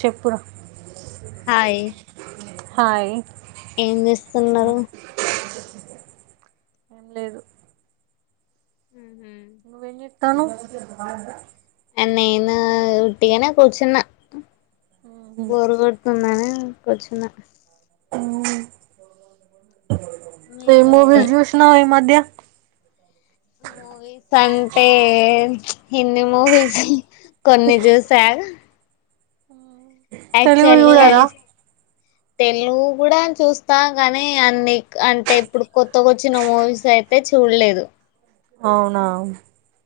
చెప్పురా hi hi ఏం చేస్తున్నావ్ ఏం లేదు. ఉహు తను నేను ఉట్టిగనే కూచున్నా. బోర్ కొడుతుందని కూర్చున్నా హ్ మీరు ఏంమూవీస్ చూసినవ్ ఈ మధ్యా మూవీస్ అంటే హిందీ మూవీస్ కొన్ని చూసా తెలుగు యాక్చువల్లీ చూడరా తెలుగు కూడా చూస్తా కాని అన్ని అంటే ఇప్పుడు కొత్తగ వచ్చిన మూవీస్ అయితే చూడలేదు. అవునా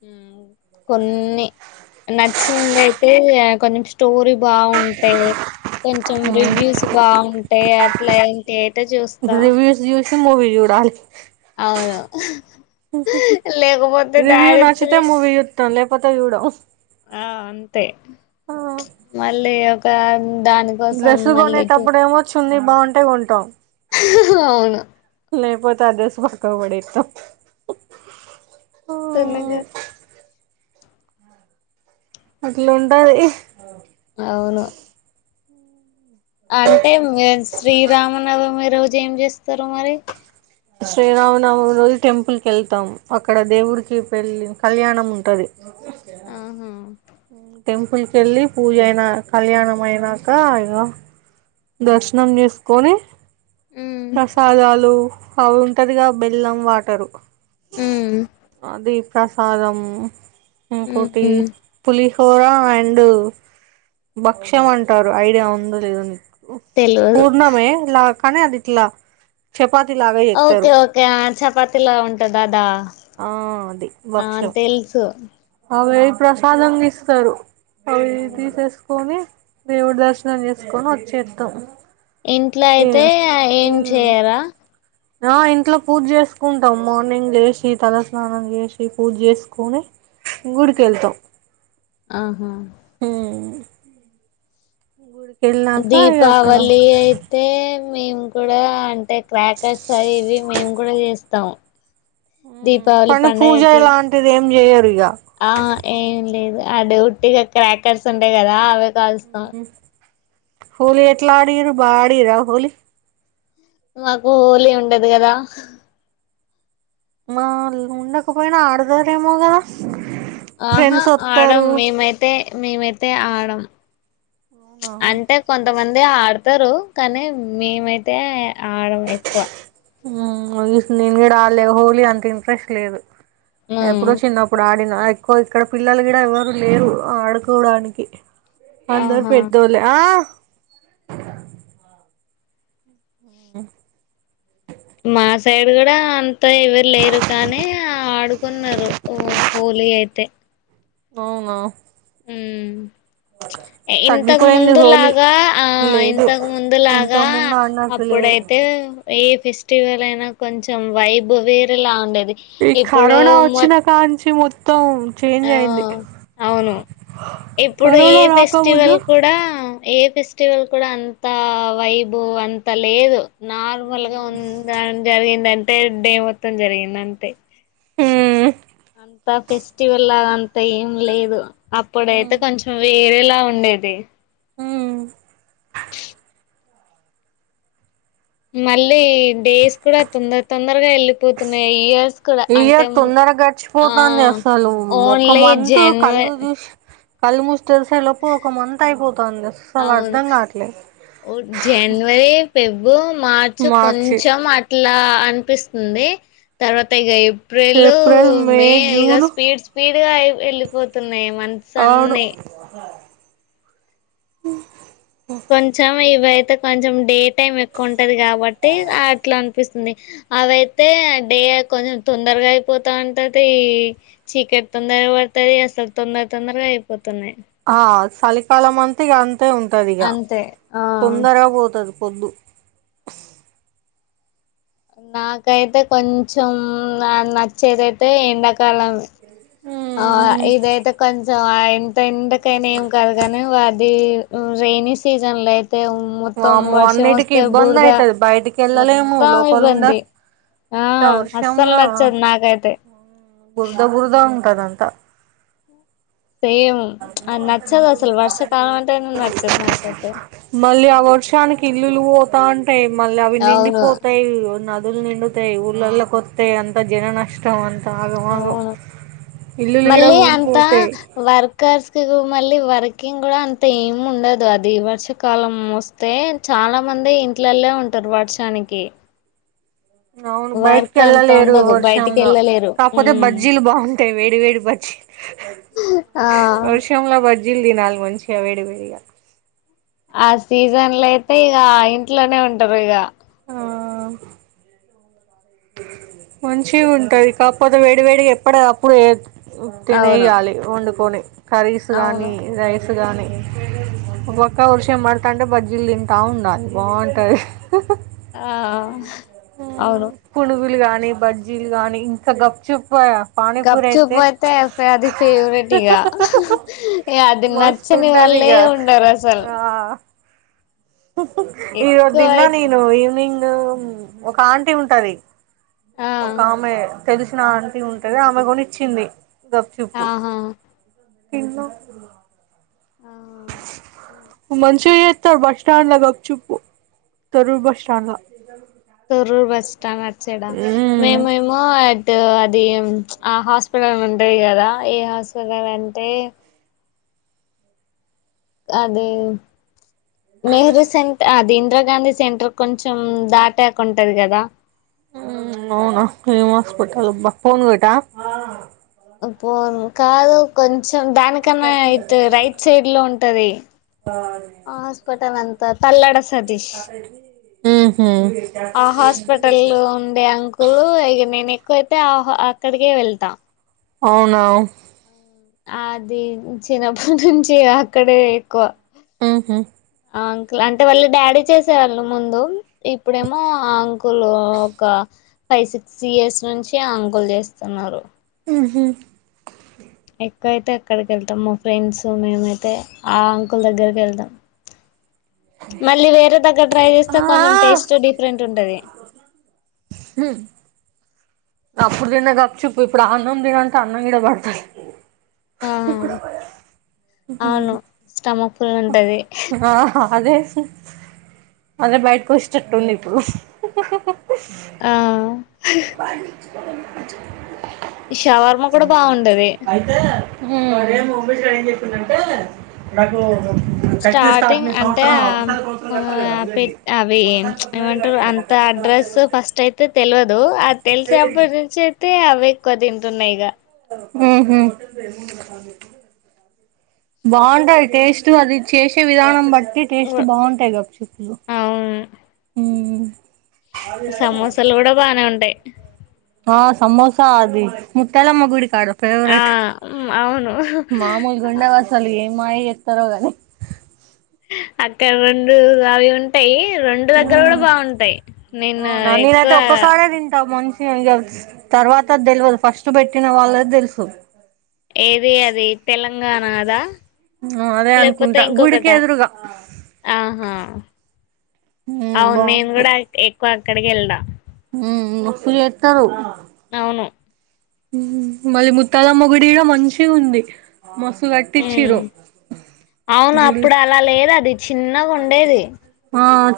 హ్ కొన్ని నచ్చింది అయితే కొంచెం స్టోరి బాగుంటే, కొంచెం రివ్యూస్ బావుంటే అట్లాంటి అయితే చూస్తా. సి మూవీ చూడాలి. అవును లేకపోతే దారితు పోతే చూడవు. ఆ అంతే మళ్ళీ ఒ తాన్ డ్రేస్సు కొనేటప్పుడేమో స్తుంది బాగుంటే కొంటాం. హహ అవును లేకపోతే ఆ డ్రేస్సు పక్కకు పడేత్తం. చిన్నగా అట్లా ఉంటది. అవును అంటే ఎ శ్రీరామనవమి రో జు ఏం చేస్తరు మరి శ్రీరామనవమి రోజు టెంపుల్ కి వెళ్తాం, అక్కడ దేవుడికి పెళ్ళి కళ్యాణం ఉంటది. ఆహా అ టెంపుల్ కి వెళ్ళి పూజ అయినా కళ్యాణం అయినాక ఇగ దర్శనం చేసుకొని ఉమ్ ప్రసాదాలు అవు ఉంటదిగ బెల్లం వాటరు ఉమ్ ప్రసాదము కోటి ఉహు పులిస్ చోర అండ్ భక్ష్యం అంటారు ఐడియా ఉందో లేదో నీకు తెల్వదు పూర్ణమే లా కాని అది ఇట్ల చపా ఓకే ఓకే ఆ చపాతిల ఉంటది అదా ఆ అది ఆ తెలుసు ప్రసాదం ఇస్తారు అవి అవునా తీసేసుకొని దేవుడి దర్శనం చేసుకొని వచ్చేద్దాం ఇంట్లో అయితే ఏం చేయరా ఆ ఇంట్లో పూజ చేసుకుంటాం మార్నింగ్ లేసి తలస్నానం చేసి పూజ చేసుకొని గుడికి వెళ్తాం ఆహా ఉమ్ అక్కడ దీపావళి అయితే మేము కూడా అంటే క్రాకర్స్ అవి ఇవి మేము కూడా చేస్తాం ఉమ్ దీపావళి కనీ పూజ పండగకి లాంటిది ఏం జేయర్ ఆ ఏం లేదు అడి ఉట్టిగా క్రాకర్స్ ఉంటాయి కదా అవి కాలుస్తాం హోలీ ఎట్లా ఆడిరు బా ఆడిరా హోలీ మాకు హోలీ ఉండదు కదా మా ఉండకపోయినా ఆడదారేమో కదా ఆహా ఫ్రెండ్స్ ఆడం వస్తారు మేమైతే మేమైతే ఆడం అవునా అంటే కొంతమం అదే ఆడతారు కానీ మేమైతే ఆడం ఎక్కువ ఉమ్ ఇస్ నేను కూడా ఆడలే హోలీ అంత ఇంట్రెస్ట్ లేదు ఉమ్ ఎప్పుడో చిన్న అప్పుడు ఆడి అ ఎక్కువ ఇక్కడ పిల్లలు కూడా ఎవరు లేరు ఆడుకోవడానికి అందూరు ఆహా పెద్దోలే ఆ ఉమ్ మా సైడ్ కూడా అం తొ ఎవరు లేరు కానీ ఆడుకున్నారు ఒ హోలీ అయితే అవునా ఉమ్ ఇంతకు తగ్గిపోయింది హోలీ ముందులాగా ఆ లేదు ఇంతకు ముందులాగా ఇంతకు ముందు ఆడినట్టు లేదు అప్పుడైతే ఏ ఫెస్టివల్ అయినా కొంచెం వైబ్ వేరేలా ఉండే ఇ కరోనా వచ్చినా కాంచి మొ ఆ అవును ఇప్పుడు ఏ కరోనా రాకముందు ఫెస్టివల్ కూడా ఏ ఫెస్టివల్ కూడా అంత వైబ్ అంత లేదు నార్ మల్ గా ఉంద జరిగింద టే డే ఏ మొత్తం జరిగింద అంతే ఉమ్ అంత ఫెస్టివల్ లాగ అంత ఏం లేదు ఉమ్ అప్పుడైతే కొంచెం వేరేలా లా ఉండేది ఉమ్ మళ్ళీ డేస్ కూడా తొందర తొందర్ వెళ్ళిపోతున్నాయి ఇయర్స్ కూడా అంటే ఇయర్ తొందర ఆ గడిచిపోతుంది అసలు ఓన్లీ జనవరి కల్ ముస్ తెలిసే లోపు ఒక మంత్ అయిపోతుంది అ అసలు అవును అర్ధం కావట్లేదు ఫెబు మార్చు మార్చి కొంచెం అట్లా ఇలా అనిపిస్తుంది తర్వాత ఇక ఏప్రిల్ మే ఇక స్పీడ్ స్పీడ్ వెళ్ళిపోతుంది అవును హ కొంచెం ఇవై కొంచం డే టైం ఎక్కువ టది కాబట్టి అట్లా అపిస్తుంది అవయితే డే కొంచెం తొందరగా అయిపోతంటది చీకటి తొందరగా పడుతుది అసలు తొందర తొందరగా అయిపోతు ఆ చలికాలం అంత తిగన్ అ ఉంటదిగా అంతే ఆ తొందరగా పోతది వద్దు నాకైతే కొంచం నచ్చేది అయితే ఎండాకాలం ఆ ఇదైతే కొంచం ఎందైంతే కాని ఏం కాదుగాని వా అది రైనీ సీజన్ల అతే మొత్తం వామ్మో వర్షం అన్నిటికి వస్తే ఇబ్బంది బూడదా అయితది బయటికి వెళ్ళలేము మొత్తం లోపల ఉండ ఇబ్బంది ఆ అంతా అస్సలు వర్షంలా నచ్చదు నాకైతే అదంతా సేమ్ నచ్చదు అసలు వర్షకాలం అంటేనే నచ్చదు నాకైతే మళ్ళీ ఆ వర్షానికి ఇల్లులు పోతాంట యి మళ్ళీ అవి అవును నిండిపోతాయి అల్ నిండుతాయి ఊర్లకి కొత్త అంత జన నష్టం అంత ఆగమాగం అవును ఇల్లులు కూడా మళ్ళీ అంతా కూలిపోతాయి వర్కర్స్కి మళ్ళీ వర్కింగ్ కూడా అంత ఏం ఉండదు అది వర్షాకాలం వస్తే చాలా మంది ఇంట్లల్లో ఉంటారు వర్షానికి అవును బయటికి వర్క్ అంత వెళ్ళలేరు ఉండదు బయటికి వర్షంలో వెళ్ళలేరు కాకపోతే ఉమ్ బజ్జీలు బాగుంటాయి వేడి వేడి బజ్జీ ఆ వర్షంలా బడి. జిల్ది నాలుగు మంచిగా వేడి వేడిగా. ఆహ్ సీజన్ లో అయితే ఇగా ఆహ్ ఇంట్లోనే ఉంటారు ఇగా. ఆహ్ మంచిగుంటది కాకపోతే వేడి వేడిగా ఎప్పుడదప్పుడు. అవును తినేయ్యాలి వండు. పోనీ. కర్రీస్ అవును గాని రైస్. బాగా వర్షం పడుతంటే బజ్జీలు తింటా ఉండాలి బాగుంటది. ఆహ్. పునుగులు కానీ. లే బజ్జీలు గనీ ఇంకా గప్చుప్. గప్చుపు అయితే అది ఫేవరెట్ ఇగ అది మస్తు నచ్చని ఉంటది వాళ్ళే ఇగ ఉండరు అసలు. ఆ ఈరోజు ఎక్కువ తిన్న అయితే నేను ఈవినింగ్. ఒక ఆంటీ ఉంటది. ఆ ఒక్కఆమె. తెలిసిన ఆంటీ ఉంటది. ఆమె కూడ ఇచ్చింది. ఆహా. తిన్ను. ఆ మంచిగా చేస్తారు బస్ స్టాడ్లా గప్ చుప్ తొర్రూరు బస్ స్టాండ్లా. తొర్రూరు బస్ స్టాండ్ అటు సైడా మేమేమో. అది ఆ హాస్పిటల్ ఉంటది కదా ఏ హాస్పిటల్ అంటే. అదే. నెహ్రూ సెంట్ అదీం. ఇందిరాగాంధీ సెంటర్ కొంచెం దాటాకుంటాది కదా. ఉమ్మ్ అవునా ఏమ్ హస్పిటల్బా ఫోన్గేటా ఆహ్ పో అను. కాదు కొం కొంచం దానికన్నా ఇటు రైట్ సైడ్ లో ఉంటది. హాస్పిటల్ అంతా తల్లడ సతీష్ ఆ హాస్పిటల్ లో ఉండే అంకులు ఇగ నేనే. ఎక్కువైతే ఆ హ అక్కడికే వెళ్తా. అవునా. అది చిన్నప్పటి నుంచి అక్కడే ఎక్కువ. ఉమ్మ్. అంకుల్ అంటే వాళ్ళ డాడీ చేసేవాళ్ళు ముందు ఇప్పుడేమో అంకుల్ ఒక ఫైవ్ సిక్స్ ఇయర్స్ నుంచి అంకుల్ చేస్తున్నారు. ఉహూ. ఎక్కువైతే అక్కడికె వెళ్తాం మా ఫ్రెండ్స్ మేమైతే ఆ అంకుల్ దగ్గరికే వెళ్తాం. మళ్ళీ వేరే దగ్గర ట్రై చేస్తే కొంచెం టేస్ట్ డిఫరెంట్ ఉంటది. ఎప్పుడు తిన్నది అప్ప్ ఆ అవును స్టమప్ తే ఉంటాది అదే అదే బయటకూడ ష్టిట్ ఉంది ఇప్పుడు ఆ [inaudible] ఇంకా ఏవన్నా మంచిగా ఉన్నయ షవర్మ కూడా బాగుండెది అదే స్టార్టింగ్ అంటే ఒకసారి సంవత్సరం కూ కట్టాలి కదా పె ఇవన్నీ అవి ఒకసారి పర్సనల్ ఏమంటారు కట్టిందట అంత కట్టిన తర్వాత అడ్రస్ ఏమంటే ఫస్ట్ అయితే తెలివదు ఆ చేయి తెలిసినప్పటి తిరిగింది. నుంచి అయితే అవి ఎక్కువ తింటున్న ఇక ఆహు బాగుంటాది టేస్ట్ అది చేసే విధానం బట్టి ట్టి టేస్ట్ బాగుంటాయి కదా్చెప్పులు వును కదా సమోసలు కూడా బానే ఉంటాయి ఆ సమోసా అది ముత్యాలమ్మ గుడి ఆడ ఆ ఫేవరెట్ అవును మామూలు గుండావాసలు ఏ మీ మామయ్య వత్తడా అక్కడ రెండు అవి ఉంటాయి రెండు దగ్గర కూడా మ్మ్. బాగుంటాయి నేను అవునా ఎక్కువ నేనైతే ఒక్క కాడే తింటా మనిషి తర్వాత తెలవద్ ఫస్ట్ పెట్టిన వాళ్ళది తెలుసు ఏది అది తెలంగాణదా అదే లేకపోతే అనుకుంటా ఇంకొకట గుడికి ఎదురుగా ఆహా ఉమ్ అవును నేను కూడా ఎక్కువ కడిగిఎళ్దా మ్మ్ ఫులి ఎడతారు అవును మళ్ళీ ముత్తాలమ్మ గుడి లో మంచిగా ఉంది మస్తు కట్టిచ్చిరు అవును గుడి అప్పుడు అలా లేదు అది చిన్నగా ఉండేది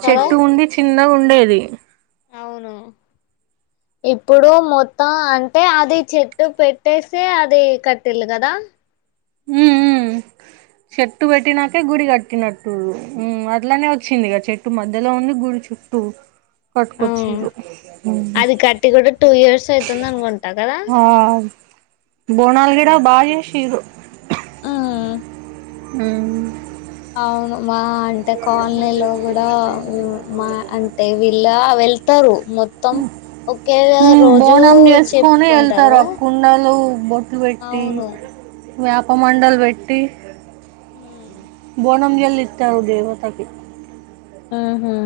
కదా చెట్టు ఉండి ఆ చిన్నగా ఉండేది అవున ఇప్పుడు మొత్తం అంటే అది చెట్టు పెట్టేసి అది కట్టిళ్ళ కదా ఆ ఆ చెట్టు పెట్టినాకే గుడిగాట్టినట్టు అట్లనే వచ్చింది చెట్టు మధ్య మద్యలో ఉంది గుడి చుట్టూ కట్కొచ్చు ఉమ్ మంత్స్ అవుతుంది అనుకుంటా కదా బోనాల్ గిడ బాగ్ జేషీర్రు ఉమ్ ఉ అవును మా అంటే కాలనీలో కూడా మా అంటే వీళ్ళ వెళ్ తారు బోనం చేసుకొని వెళ్తారు చెప్పుకుంటారు ఆ కుండలు బొట్లు పెట్టి అవును వేపమండలు వెట్టి ఉ ఓణం జెళ్ళి ఇత్తారు దేవతకి ఆహా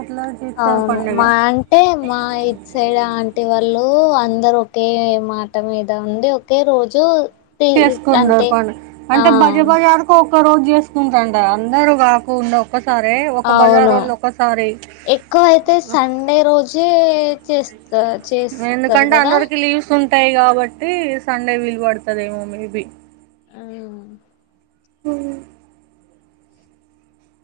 అట్లా చేస్తారు అవును పండుగ మా అంటే మా ఇట్ సైడ్ ఆంటీ వాళ్ళు అ అందరు ఒకే మాట మీద ఉండి ఒకే రోజు తీ చేసుకుంటారు అంటే పండగ ఆ అంటే బజ బజారుకు ఓ రోజు చేసుకుంటాడ అందరూ కాకుండ అవును ఎక్కువ అయితే సండే రోజే చేస్ ఎందుకంటే అందరికి లీవ్స్ ఉం టాయి కాబట్టి సండే వీలు పడుతదేమో మేబి ఆ హమ్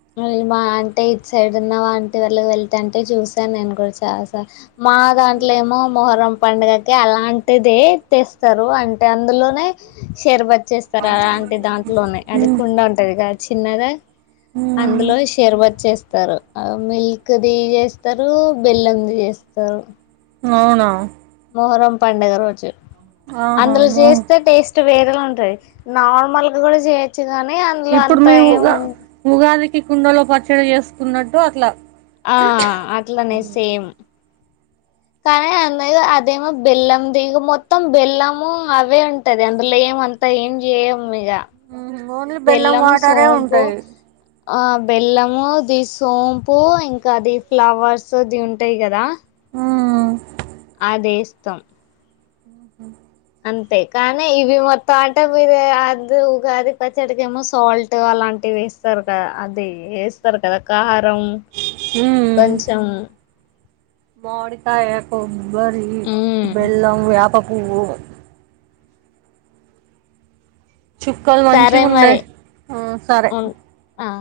[unintelligible] మా అంటే ఇటు సైడ్ ఉన్న ఆంటి వాళ్ళు వెళ్త అంటే చూసాను నేను కూడా చాలా సార్లు మా దాంట్లో ఏమో మొహరం పండుగకి అలాంటిదే తెస్తారు అంటే అందులోనే షరవత్ చేస్తారు అలాంటి దాంట్లోనే అది ఉమ్ కుండ ఉంటదిగా చిన్నాద అందులో షేర్వత్ చేస్ స్తారు మిల్క్ ది చేస్తారు బెల్లంది చేస్తారు అవునా మోహరం పండగ రోజు ఆహా అందులో మో చేస్తే టేస్ట్ వేరెల ఉంటది నార్మల్ గా కూడ చేయొచ్చు చ్చుగానే అందులో అంత ఏం వుం ఒట్టి కుండలో పచ్చడి చేసుకున్నట్టు అట్లా ఆ అట్లనే సేమ్ కానీ [unintelligible] అదేమో బెల్లందిగ మొత్తం బెల్లము అవే ఉంటది అందులో ఏమంతా ఏం జేయము ఇగ ఓన్లీ బెల్లం వాటారే ఉంటాయి ఆ బెల్లము ది సోంపు ఇంకా అది ఫ్లవర్స్ ది ఉంటాయి కదా మ్మ్ అది ఏస్తం [unintelligible] అంతే కానీ ఇవి మొత్తం అంటే మీరు అది ఉగాది పచ్చడికి ఏమో సాల్ట్ అలాంటివి వేస్తారు కద అది వేస్తారు కదా కార రం కొంచెం మామిడికాయ కొమ్ బరీ ఉమ్ బెళ్ళం వ్యాప పువ్వు చుక్కలు సరే మంచిగున్నాయి మరి ఉన్ ఆ